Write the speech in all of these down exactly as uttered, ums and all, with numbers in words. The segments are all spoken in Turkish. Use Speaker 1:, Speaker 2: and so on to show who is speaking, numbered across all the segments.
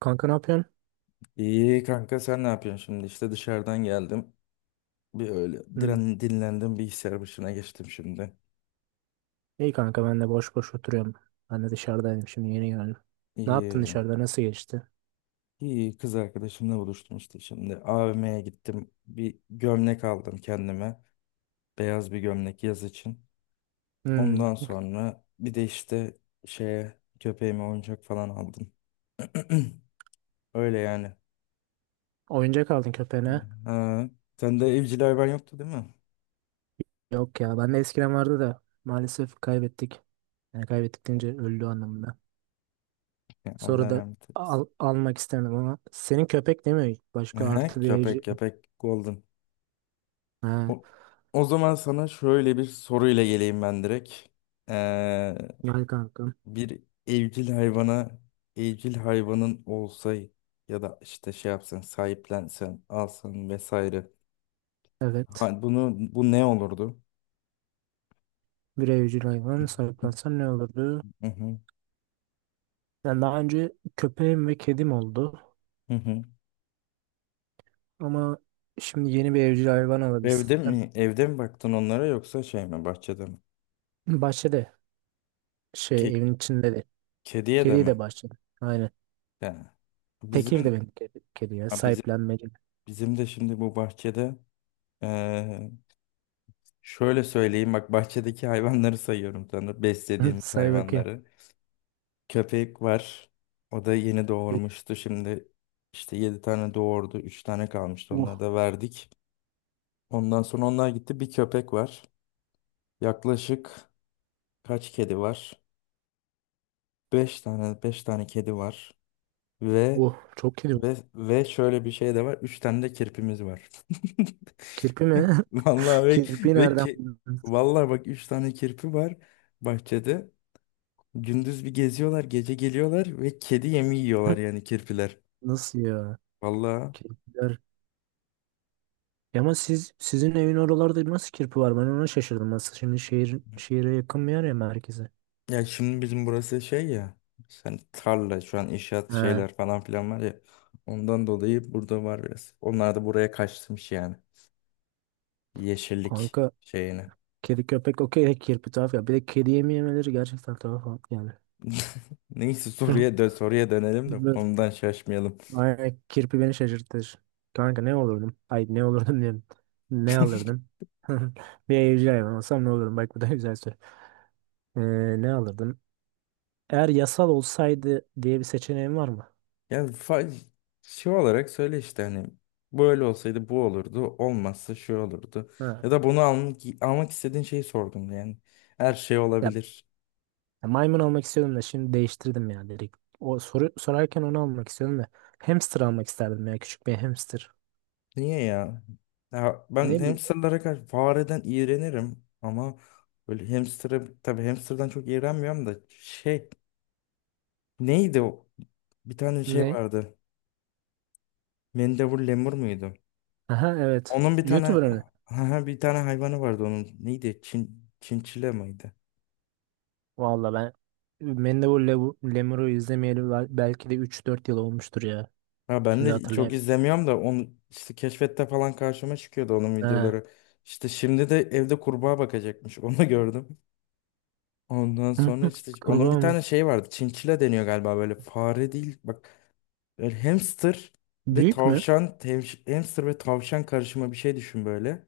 Speaker 1: Kanka ne yapıyorsun?
Speaker 2: İyi kanka sen ne yapıyorsun şimdi? İşte dışarıdan geldim. Bir öyle
Speaker 1: Hı.
Speaker 2: diren, dinlendim, bilgisayar başına geçtim şimdi.
Speaker 1: İyi kanka, ben de boş boş oturuyorum. Ben de dışarıdaydım, şimdi yeni geldim. Ne yaptın
Speaker 2: İyi.
Speaker 1: dışarıda, nasıl geçti?
Speaker 2: İyi, kız arkadaşımla buluştum işte şimdi. A V M'ye gittim. Bir gömlek aldım kendime. Beyaz bir gömlek yaz için.
Speaker 1: Hı.
Speaker 2: Ondan sonra bir de işte şeye köpeğime oyuncak falan aldım. Öyle yani.
Speaker 1: Oyuncak aldın köpeğine.
Speaker 2: Ha. Sende evcil hayvan yoktu, değil mi?
Speaker 1: Yok ya, ben de eskiden vardı da maalesef kaybettik. Yani kaybettik deyince öldü anlamında.
Speaker 2: Ya, Allah
Speaker 1: Sonra da
Speaker 2: rahmet eylesin.
Speaker 1: al- almak istemedim ama senin köpek değil mi? Başka
Speaker 2: Aha,
Speaker 1: artı bir
Speaker 2: köpek
Speaker 1: evcil.
Speaker 2: köpek golden.
Speaker 1: Ha,
Speaker 2: O, o zaman sana şöyle bir soruyla geleyim ben direkt. Ee,
Speaker 1: gel kankam.
Speaker 2: Bir evcil hayvana, evcil hayvanın olsa ya da işte şey yapsan, sahiplensen, alsan vesaire.
Speaker 1: Evet.
Speaker 2: Ha, bunu bu ne olurdu?
Speaker 1: Bir evcil hayvan sahiplensen ne olurdu?
Speaker 2: Hı hı,
Speaker 1: Yani daha önce köpeğim ve kedim oldu.
Speaker 2: hı hı.
Speaker 1: Ama şimdi yeni bir evcil hayvan
Speaker 2: Evde
Speaker 1: alabilsem.
Speaker 2: mi, evde mi baktın onlara, yoksa şey mi, bahçede mi?
Speaker 1: Bahçede şey
Speaker 2: Ke-
Speaker 1: evin içinde de.
Speaker 2: kediye de
Speaker 1: Kediyi de
Speaker 2: mi?
Speaker 1: bahçede. Aynen.
Speaker 2: Yani
Speaker 1: Tekir
Speaker 2: bizim,
Speaker 1: de benim kedi, kedi ya.
Speaker 2: ha, bizim
Speaker 1: Sahiplenmeli.
Speaker 2: bizim de şimdi bu bahçede eee, şöyle söyleyeyim, bak, bahçedeki hayvanları sayıyorum sana.
Speaker 1: Hı,
Speaker 2: Beslediğimiz
Speaker 1: say bakayım.
Speaker 2: hayvanları. Köpek var. O da yeni
Speaker 1: Bir-
Speaker 2: doğurmuştu. Şimdi işte yedi tane doğurdu. Üç tane kalmıştı. Onları
Speaker 1: Oh
Speaker 2: da verdik. Ondan sonra onlar gitti. Bir köpek var. Yaklaşık kaç kedi var? Beş tane beş tane kedi var. Ve
Speaker 1: oh çok kedi var.
Speaker 2: ve ve şöyle bir şey de var. Üç tane de kirpimiz var.
Speaker 1: Kirpi mi?
Speaker 2: Vallahi ve,
Speaker 1: Kirpi
Speaker 2: ve
Speaker 1: nereden
Speaker 2: ki,
Speaker 1: buldun?
Speaker 2: vallahi bak üç tane kirpi var bahçede. Gündüz bir geziyorlar, gece geliyorlar ve kedi yemi yiyorlar yani, kirpiler.
Speaker 1: Nasıl ya?
Speaker 2: Vallahi,
Speaker 1: Kirpiler. Ya ama siz sizin evin oralarda nasıl kirpi var? Ben ona şaşırdım. Nasıl şimdi şehir şehire yakın bir yer ya, merkeze.
Speaker 2: ya şimdi bizim burası şey ya. Sen tarla, şu an inşaat
Speaker 1: Ha,
Speaker 2: şeyler falan filan var ya. Ondan dolayı burada var biraz. Onlar da buraya kaçmış yani. Yeşillik
Speaker 1: kanka
Speaker 2: şeyine.
Speaker 1: kedi köpek okey de kirpi tuhaf ya. Bir de kedi yemeyemeleri gerçekten tuhaf yani.
Speaker 2: Neyse, soruya dön soruya dönelim de konudan şaşmayalım.
Speaker 1: Ay, kirpi beni şaşırtır. Kanka ne olurdum? Ay ne olurdum diyorum. Ne alırdım? Bir evcil hayvan olsam ne olurdum? Bak bu da güzel soru. Ee, Ne alırdım? Eğer yasal olsaydı diye bir seçeneğim var mı?
Speaker 2: Yani fa- şey olarak söyle işte, hani böyle olsaydı bu olurdu, olmazsa şu olurdu.
Speaker 1: Ha.
Speaker 2: Ya da bunu almak, almak istediğin şeyi sordum yani. Her şey
Speaker 1: Ya,
Speaker 2: olabilir.
Speaker 1: ya maymun almak istiyordum da şimdi değiştirdim ya, direkt. O soru sorarken onu almak istiyordum da. Hamster almak isterdim ya, küçük bir hamster.
Speaker 2: Niye ya? Ya, ben
Speaker 1: Ne bileyim.
Speaker 2: hamsterlara karşı, fareden iğrenirim ama böyle hamster'a tabii, hamster'dan çok iğrenmiyorum da, şey, neydi o? Bir tane şey
Speaker 1: Ne?
Speaker 2: vardı. Mendebur lemur muydu?
Speaker 1: Aha evet.
Speaker 2: Onun bir tane
Speaker 1: YouTuber mı?
Speaker 2: bir tane hayvanı vardı onun. Neydi? Çin, çinçile miydi?
Speaker 1: Valla ben Mendebur Lebu- Lemur'u izlemeyeli bel- belki de üç dört yıl olmuştur ya.
Speaker 2: Ha, ben
Speaker 1: Şimdi
Speaker 2: de çok
Speaker 1: hatırlayamıyorum.
Speaker 2: izlemiyorum da onu, işte keşfette falan karşıma çıkıyordu onun
Speaker 1: He.
Speaker 2: videoları. İşte şimdi de evde kurbağa bakacakmış. Onu gördüm. Ondan sonra işte onun
Speaker 1: Kurbağa
Speaker 2: bir
Speaker 1: mı?
Speaker 2: tane şey vardı. Çinçile deniyor galiba, böyle fare değil. Bak, böyle hamster ve
Speaker 1: Büyük mü?
Speaker 2: tavşan, tevş- hamster ve tavşan karışımı bir şey düşün böyle.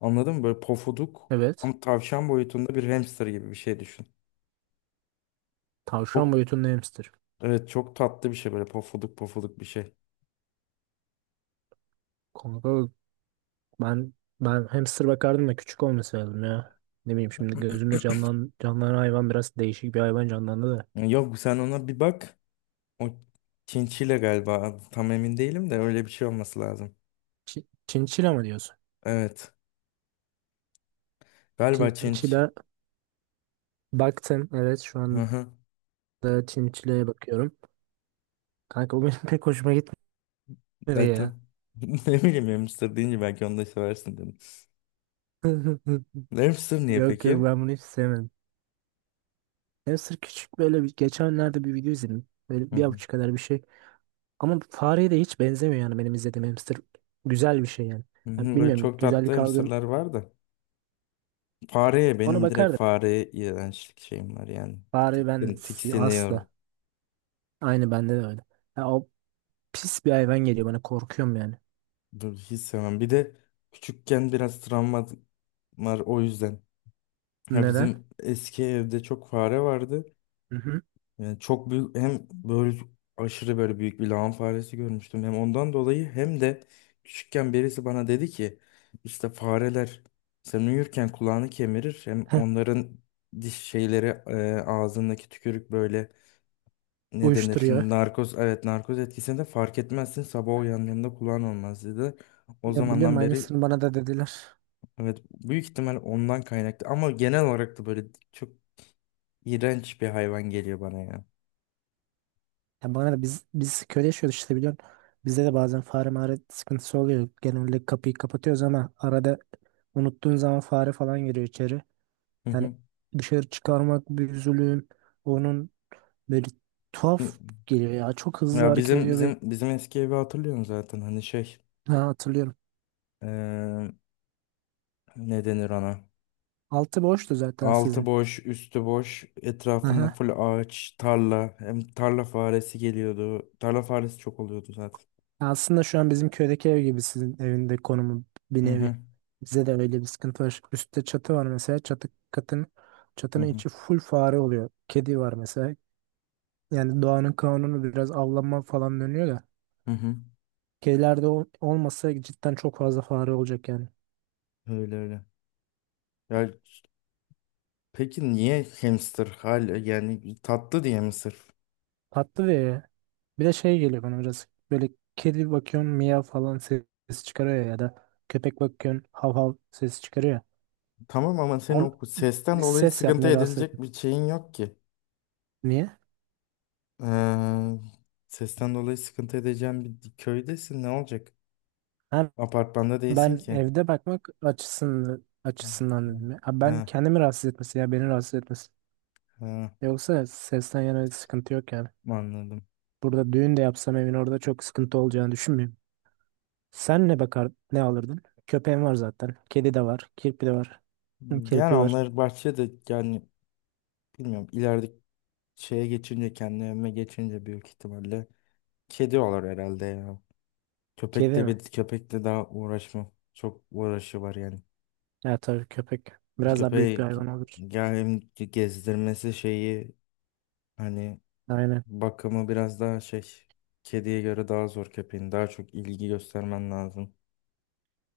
Speaker 2: Anladın mı? Böyle pofuduk,
Speaker 1: Evet.
Speaker 2: ama tavşan boyutunda bir hamster gibi bir şey düşün.
Speaker 1: Tavşan
Speaker 2: Çok
Speaker 1: boyutunda hamster.
Speaker 2: evet, çok tatlı bir şey, böyle pofuduk pofuduk bir şey.
Speaker 1: Kanka ben ben hamster bakardım da küçük olması lazım ya. Ne bileyim, şimdi gözümde canlan canlanan hayvan biraz değişik bir hayvan canlandı da.
Speaker 2: Yok, sen ona bir bak. O çinçile galiba. Tam emin değilim de öyle bir şey olması lazım.
Speaker 1: Çi- Çinçila mı diyorsun?
Speaker 2: Evet. Galiba Çinç.
Speaker 1: Çinçila baktım. Evet şu
Speaker 2: Hı
Speaker 1: anda
Speaker 2: hı.
Speaker 1: çinçilaya bakıyorum. Kanka bu benim pek hoşuma gitmedi ya.
Speaker 2: Dedim. Ne bileyim, hamster deyince belki onu da seversin dedim. Hamster niye
Speaker 1: Yok yok,
Speaker 2: peki?
Speaker 1: ben bunu hiç sevmedim. Hamster küçük böyle, bir geçenlerde bir video izledim. Böyle
Speaker 2: Hı
Speaker 1: bir
Speaker 2: hı.
Speaker 1: avuç kadar bir şey. Ama fareye de hiç benzemiyor yani benim izlediğim hamster. Güzel bir şey yani.
Speaker 2: Hı
Speaker 1: Ya
Speaker 2: hı, böyle
Speaker 1: bilmiyorum,
Speaker 2: çok tatlı
Speaker 1: güzellik algım
Speaker 2: hamsterlar var da. Fareye,
Speaker 1: ona
Speaker 2: benim direkt
Speaker 1: bakardım.
Speaker 2: fareye iğrençlik şeyim var yani.
Speaker 1: Fare, ben
Speaker 2: Tiksin,
Speaker 1: si-
Speaker 2: tiksiniyorum.
Speaker 1: asla. Aynı bende de öyle. Ya o pis bir hayvan geliyor bana, korkuyorum yani.
Speaker 2: Dur, hiç sevmem. Bir de küçükken biraz travma var, o yüzden. Ya,
Speaker 1: Neden?
Speaker 2: bizim eski evde çok fare vardı.
Speaker 1: Hı hı.
Speaker 2: Yani çok büyük, hem böyle aşırı böyle büyük bir lağım faresi görmüştüm. Hem ondan dolayı, hem de küçükken birisi bana dedi ki işte, fareler sen uyurken kulağını kemirir. Hem
Speaker 1: Heh,
Speaker 2: onların diş şeyleri, e, ağzındaki tükürük, böyle ne denir?
Speaker 1: uyuşturuyor.
Speaker 2: Narkoz, evet, narkoz etkisini de fark etmezsin. Sabah uyandığında kulağın olmaz dedi. O
Speaker 1: Ya biliyorum,
Speaker 2: zamandan beri,
Speaker 1: aynısını bana da dediler.
Speaker 2: evet, büyük ihtimal ondan kaynaklı, ama genel olarak da böyle çok iğrenç bir hayvan geliyor bana ya.
Speaker 1: Ya bana da, biz biz köyde yaşıyoruz işte, biliyorsun. Bizde de bazen fare mağara sıkıntısı oluyor. Genelde kapıyı kapatıyoruz ama arada unuttuğun zaman fare falan giriyor içeri.
Speaker 2: Hı
Speaker 1: Yani
Speaker 2: hı.
Speaker 1: dışarı çıkarmak bir zulüm. Onun böyle tuhaf geliyor ya. Çok hızlı
Speaker 2: Ya
Speaker 1: hareket
Speaker 2: bizim
Speaker 1: ediyor ve
Speaker 2: bizim bizim eski evi hatırlıyorum zaten, hani şey,
Speaker 1: ha, hatırlıyorum.
Speaker 2: eee ne denir ona,
Speaker 1: Altı boştu zaten
Speaker 2: altı
Speaker 1: sizin.
Speaker 2: boş üstü boş, etrafında
Speaker 1: Aha.
Speaker 2: full ağaç, tarla, hem tarla faresi geliyordu, tarla faresi çok oluyordu zaten.
Speaker 1: Aslında şu an bizim köydeki ev gibi sizin evinde konumu, bir
Speaker 2: Hı hı,
Speaker 1: nevi. Bize de öyle bir sıkıntı var. Üstte çatı var mesela. Çatı katın
Speaker 2: hı
Speaker 1: çatının
Speaker 2: hı,
Speaker 1: içi full fare oluyor. Kedi var mesela. Yani doğanın kanunu biraz avlanma falan dönüyor da.
Speaker 2: hı hı.
Speaker 1: Kedilerde ol- olmasa cidden çok fazla fare olacak yani.
Speaker 2: Öyle öyle. Ya peki niye hamster hala, yani tatlı diye mi sırf?
Speaker 1: Tatlı ve bir de şey geliyor bana biraz böyle; kedi bakıyorsun, miyav falan ses çıkarıyor ya, ya da köpek bakıyorsun, hav hav ses çıkarıyor ya.
Speaker 2: Tamam ama senin
Speaker 1: On,
Speaker 2: o sesten
Speaker 1: Bir
Speaker 2: dolayı
Speaker 1: ses
Speaker 2: sıkıntı
Speaker 1: yapmıyor, rahatsız etmiyor.
Speaker 2: edilecek bir şeyin yok ki.
Speaker 1: Niye?
Speaker 2: Eee sesten dolayı sıkıntı edeceğin bir köydesin, ne olacak?
Speaker 1: Ha,
Speaker 2: Apartmanda değilsin
Speaker 1: ben
Speaker 2: ki.
Speaker 1: evde bakmak açısından açısından dedim ya. Ha, ben
Speaker 2: Ha,
Speaker 1: kendimi rahatsız etmesi ya beni rahatsız etmesi.
Speaker 2: ha,
Speaker 1: Yoksa sesten yana bir sıkıntı yok yani.
Speaker 2: anladım.
Speaker 1: Burada düğün de yapsam evin orada çok sıkıntı olacağını düşünmüyorum. Sen ne bakar, ne alırdın? Köpeğin var zaten. Kedi de var. Kirpi de var. Hı,
Speaker 2: Yani
Speaker 1: kirpi var.
Speaker 2: onlar bahçede yani, bilmiyorum, ileride şeye geçince kendi evime geçince büyük ihtimalle kedi olur herhalde ya. Köpek
Speaker 1: Kedi
Speaker 2: de,
Speaker 1: mi?
Speaker 2: bir köpekle daha uğraşmam. Çok uğraşı var yani.
Speaker 1: Ya tabii köpek. Biraz daha büyük bir
Speaker 2: Köpeği,
Speaker 1: hayvan olur.
Speaker 2: yani hem gezdirmesi şeyi, hani
Speaker 1: Aynen.
Speaker 2: bakımı biraz daha şey, kediye göre daha zor köpeğin. Daha çok ilgi göstermen lazım.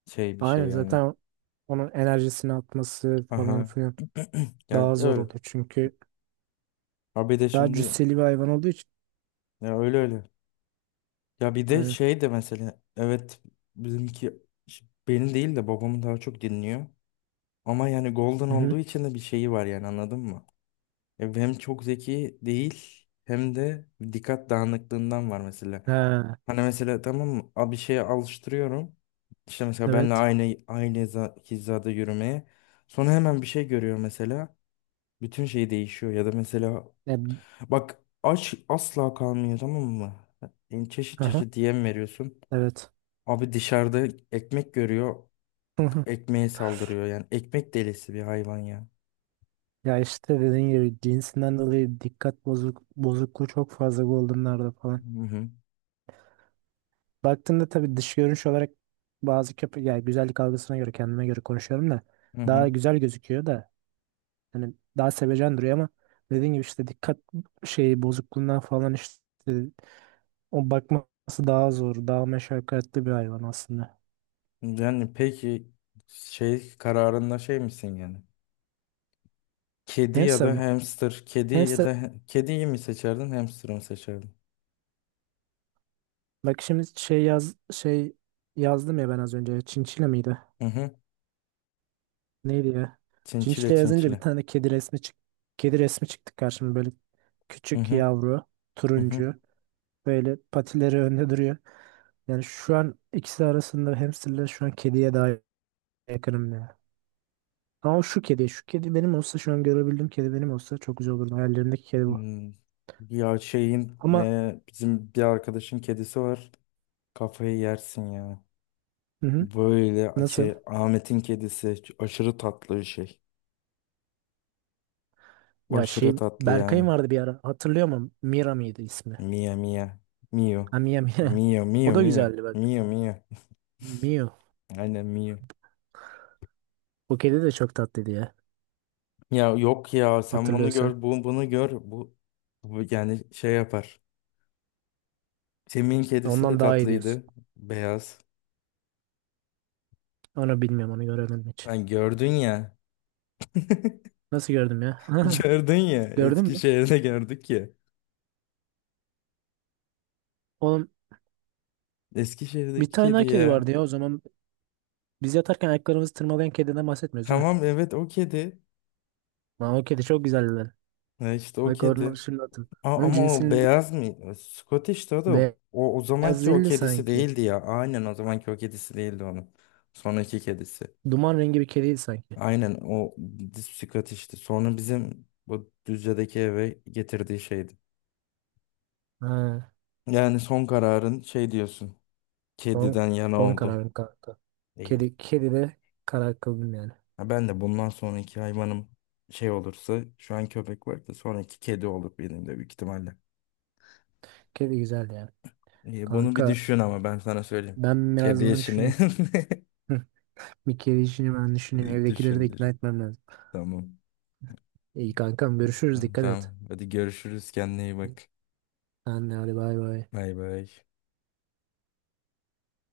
Speaker 2: Şey bir şey
Speaker 1: Aynen,
Speaker 2: yani.
Speaker 1: zaten onun enerjisini atması falan
Speaker 2: Aha.
Speaker 1: filan
Speaker 2: Yani
Speaker 1: daha zor
Speaker 2: öyle.
Speaker 1: olur. Çünkü
Speaker 2: Ha bir de
Speaker 1: daha
Speaker 2: şimdi,
Speaker 1: cüsseli bir hayvan olduğu için.
Speaker 2: ya öyle öyle. Ya bir de
Speaker 1: Aynen.
Speaker 2: şey de mesela, evet, bizimki, ş- benim değil de babam daha çok dinliyor. Ama yani Golden
Speaker 1: Hı hı.
Speaker 2: olduğu için de bir şeyi var yani, anladın mı? Ya hem çok zeki değil, hem de dikkat dağınıklığından var mesela.
Speaker 1: Ha,
Speaker 2: Hani mesela, tamam mı? A- Bir şeye alıştırıyorum. İşte mesela benle
Speaker 1: evet.
Speaker 2: aynı aynı hiza- hizada yürümeye. Sonra hemen bir şey görüyor mesela. Bütün şey değişiyor, ya da mesela,
Speaker 1: E,
Speaker 2: bak, aç asla kalmıyor, tamam mı? Yani çeşit
Speaker 1: aha,
Speaker 2: çeşit yem veriyorsun.
Speaker 1: evet.
Speaker 2: Abi dışarıda ekmek görüyor. Ekmeğe saldırıyor yani. Ekmek delisi bir hayvan ya.
Speaker 1: Ya işte dediğin gibi cinsinden dolayı dikkat bozuk, bozukluğu çok fazla Golden'larda falan.
Speaker 2: Hı hı.
Speaker 1: Baktığında tabii dış görünüş olarak bazı köpek, yani güzellik algısına göre, kendime göre konuşuyorum da,
Speaker 2: Hı hı.
Speaker 1: daha güzel gözüküyor da, hani daha sevecen duruyor ama, dediğim gibi işte dikkat şeyi bozukluğundan falan işte, o bakması daha zor, daha meşakkatli bir hayvan aslında.
Speaker 2: Yani peki şey kararında şey misin yani? Kedi ya
Speaker 1: Hamster
Speaker 2: da
Speaker 1: mı?
Speaker 2: hamster. Kedi ya
Speaker 1: Hamster,
Speaker 2: da, kediyi mi seçerdin, hamster'ı mı seçerdin?
Speaker 1: bak şimdi şey yaz şey yazdım ya ben az önce. Çinçile miydi?
Speaker 2: Hı hı.
Speaker 1: Neydi ya?
Speaker 2: Çinçile
Speaker 1: Çinçile yazınca bir
Speaker 2: çinçile.
Speaker 1: tane kedi resmi çık kedi resmi çıktı karşıma böyle,
Speaker 2: Hı
Speaker 1: küçük
Speaker 2: hı.
Speaker 1: yavru,
Speaker 2: Hı hı.
Speaker 1: turuncu, böyle patileri önde duruyor. Yani şu an ikisi arasında hamsterle, şu an kediye daha yakınım ya. Ama o şu kedi, şu kedi benim olsa, şu an görebildiğim kedi benim olsa çok güzel olurdu. Hayallerimdeki kedi bu.
Speaker 2: Hmm. Ya şeyin,
Speaker 1: Ama
Speaker 2: e, bizim bir arkadaşın kedisi var. Kafayı yersin ya.
Speaker 1: hı hı,
Speaker 2: Böyle
Speaker 1: nasıl?
Speaker 2: şey, Ahmet'in kedisi aşırı tatlı bir şey.
Speaker 1: Ya şey,
Speaker 2: Aşırı tatlı yani.
Speaker 1: Berkay'ın vardı bir ara. Hatırlıyor musun? Mira mıydı ismi?
Speaker 2: Mia Mia. Mio.
Speaker 1: Ha, Mia Mia.
Speaker 2: Mio
Speaker 1: O
Speaker 2: Mio
Speaker 1: da
Speaker 2: Mio.
Speaker 1: güzeldi bak.
Speaker 2: Mio Mio.
Speaker 1: Mio.
Speaker 2: Aynen, Mio.
Speaker 1: O kedi de çok tatlıydı ya.
Speaker 2: Ya yok ya, sen bunu
Speaker 1: Hatırlıyorsan.
Speaker 2: gör, bu bunu gör. Bu, bu yani şey yapar. Semih'in kedisi de
Speaker 1: Ondan daha iyi diyorsun.
Speaker 2: tatlıydı. Beyaz.
Speaker 1: Onu bilmiyorum, onu göremedim hiç.
Speaker 2: Ben gördün ya.
Speaker 1: Nasıl gördüm ya?
Speaker 2: Gördün ya.
Speaker 1: Gördün mü?
Speaker 2: Eskişehir'de gördük ya.
Speaker 1: Oğlum, bir
Speaker 2: Eskişehir'deki
Speaker 1: tane
Speaker 2: kedi
Speaker 1: daha kedi
Speaker 2: ya.
Speaker 1: vardı ya o zaman. Biz yatarken ayaklarımızı tırmalayan kediden bahsetmiyoruz değil mi?
Speaker 2: Tamam, evet, o kedi.
Speaker 1: Lan o kedi çok güzeldi lan.
Speaker 2: Ha işte o
Speaker 1: Bak onu
Speaker 2: kedi.
Speaker 1: şimdi hatırladım.
Speaker 2: A-
Speaker 1: Onun
Speaker 2: ama o
Speaker 1: cinsinin
Speaker 2: beyaz mı? Scottish'ti o da,
Speaker 1: bir-
Speaker 2: o, o
Speaker 1: Ya
Speaker 2: zamanki o
Speaker 1: zilli
Speaker 2: kedisi
Speaker 1: sanki.
Speaker 2: değildi ya. Aynen, o zamanki o kedisi değildi onun. Sonraki kedisi.
Speaker 1: Duman rengi bir kediydi sanki.
Speaker 2: Aynen, o Scottish'ti. Sonra bizim bu Düzce'deki eve getirdiği şeydi.
Speaker 1: Ha,
Speaker 2: Yani son kararın şey diyorsun.
Speaker 1: son,
Speaker 2: Kediden yana
Speaker 1: son
Speaker 2: oldu.
Speaker 1: kararım kanka.
Speaker 2: İyi.
Speaker 1: Kedi, kedi de karar kıldım yani.
Speaker 2: Ha, ben de bundan sonraki hayvanım şey olursa, şu an köpek var da, sonraki kedi olur benim de büyük ihtimalle.
Speaker 1: Kedi güzeldi yani.
Speaker 2: İyi, bunu bir
Speaker 1: Kanka
Speaker 2: düşün ama, ben sana söyleyeyim.
Speaker 1: ben
Speaker 2: Kedi
Speaker 1: biraz bunu
Speaker 2: işini
Speaker 1: düşüneyim. Hı, bir kedi işini ben düşüneyim. Evdekileri de
Speaker 2: düşün,
Speaker 1: ikna
Speaker 2: düşün.
Speaker 1: etmem lazım.
Speaker 2: Tamam.
Speaker 1: İyi kankam, görüşürüz, dikkat et.
Speaker 2: Tamam. Hadi görüşürüz. Kendine iyi bak.
Speaker 1: Sen de hadi, bay bay.
Speaker 2: Bay bay.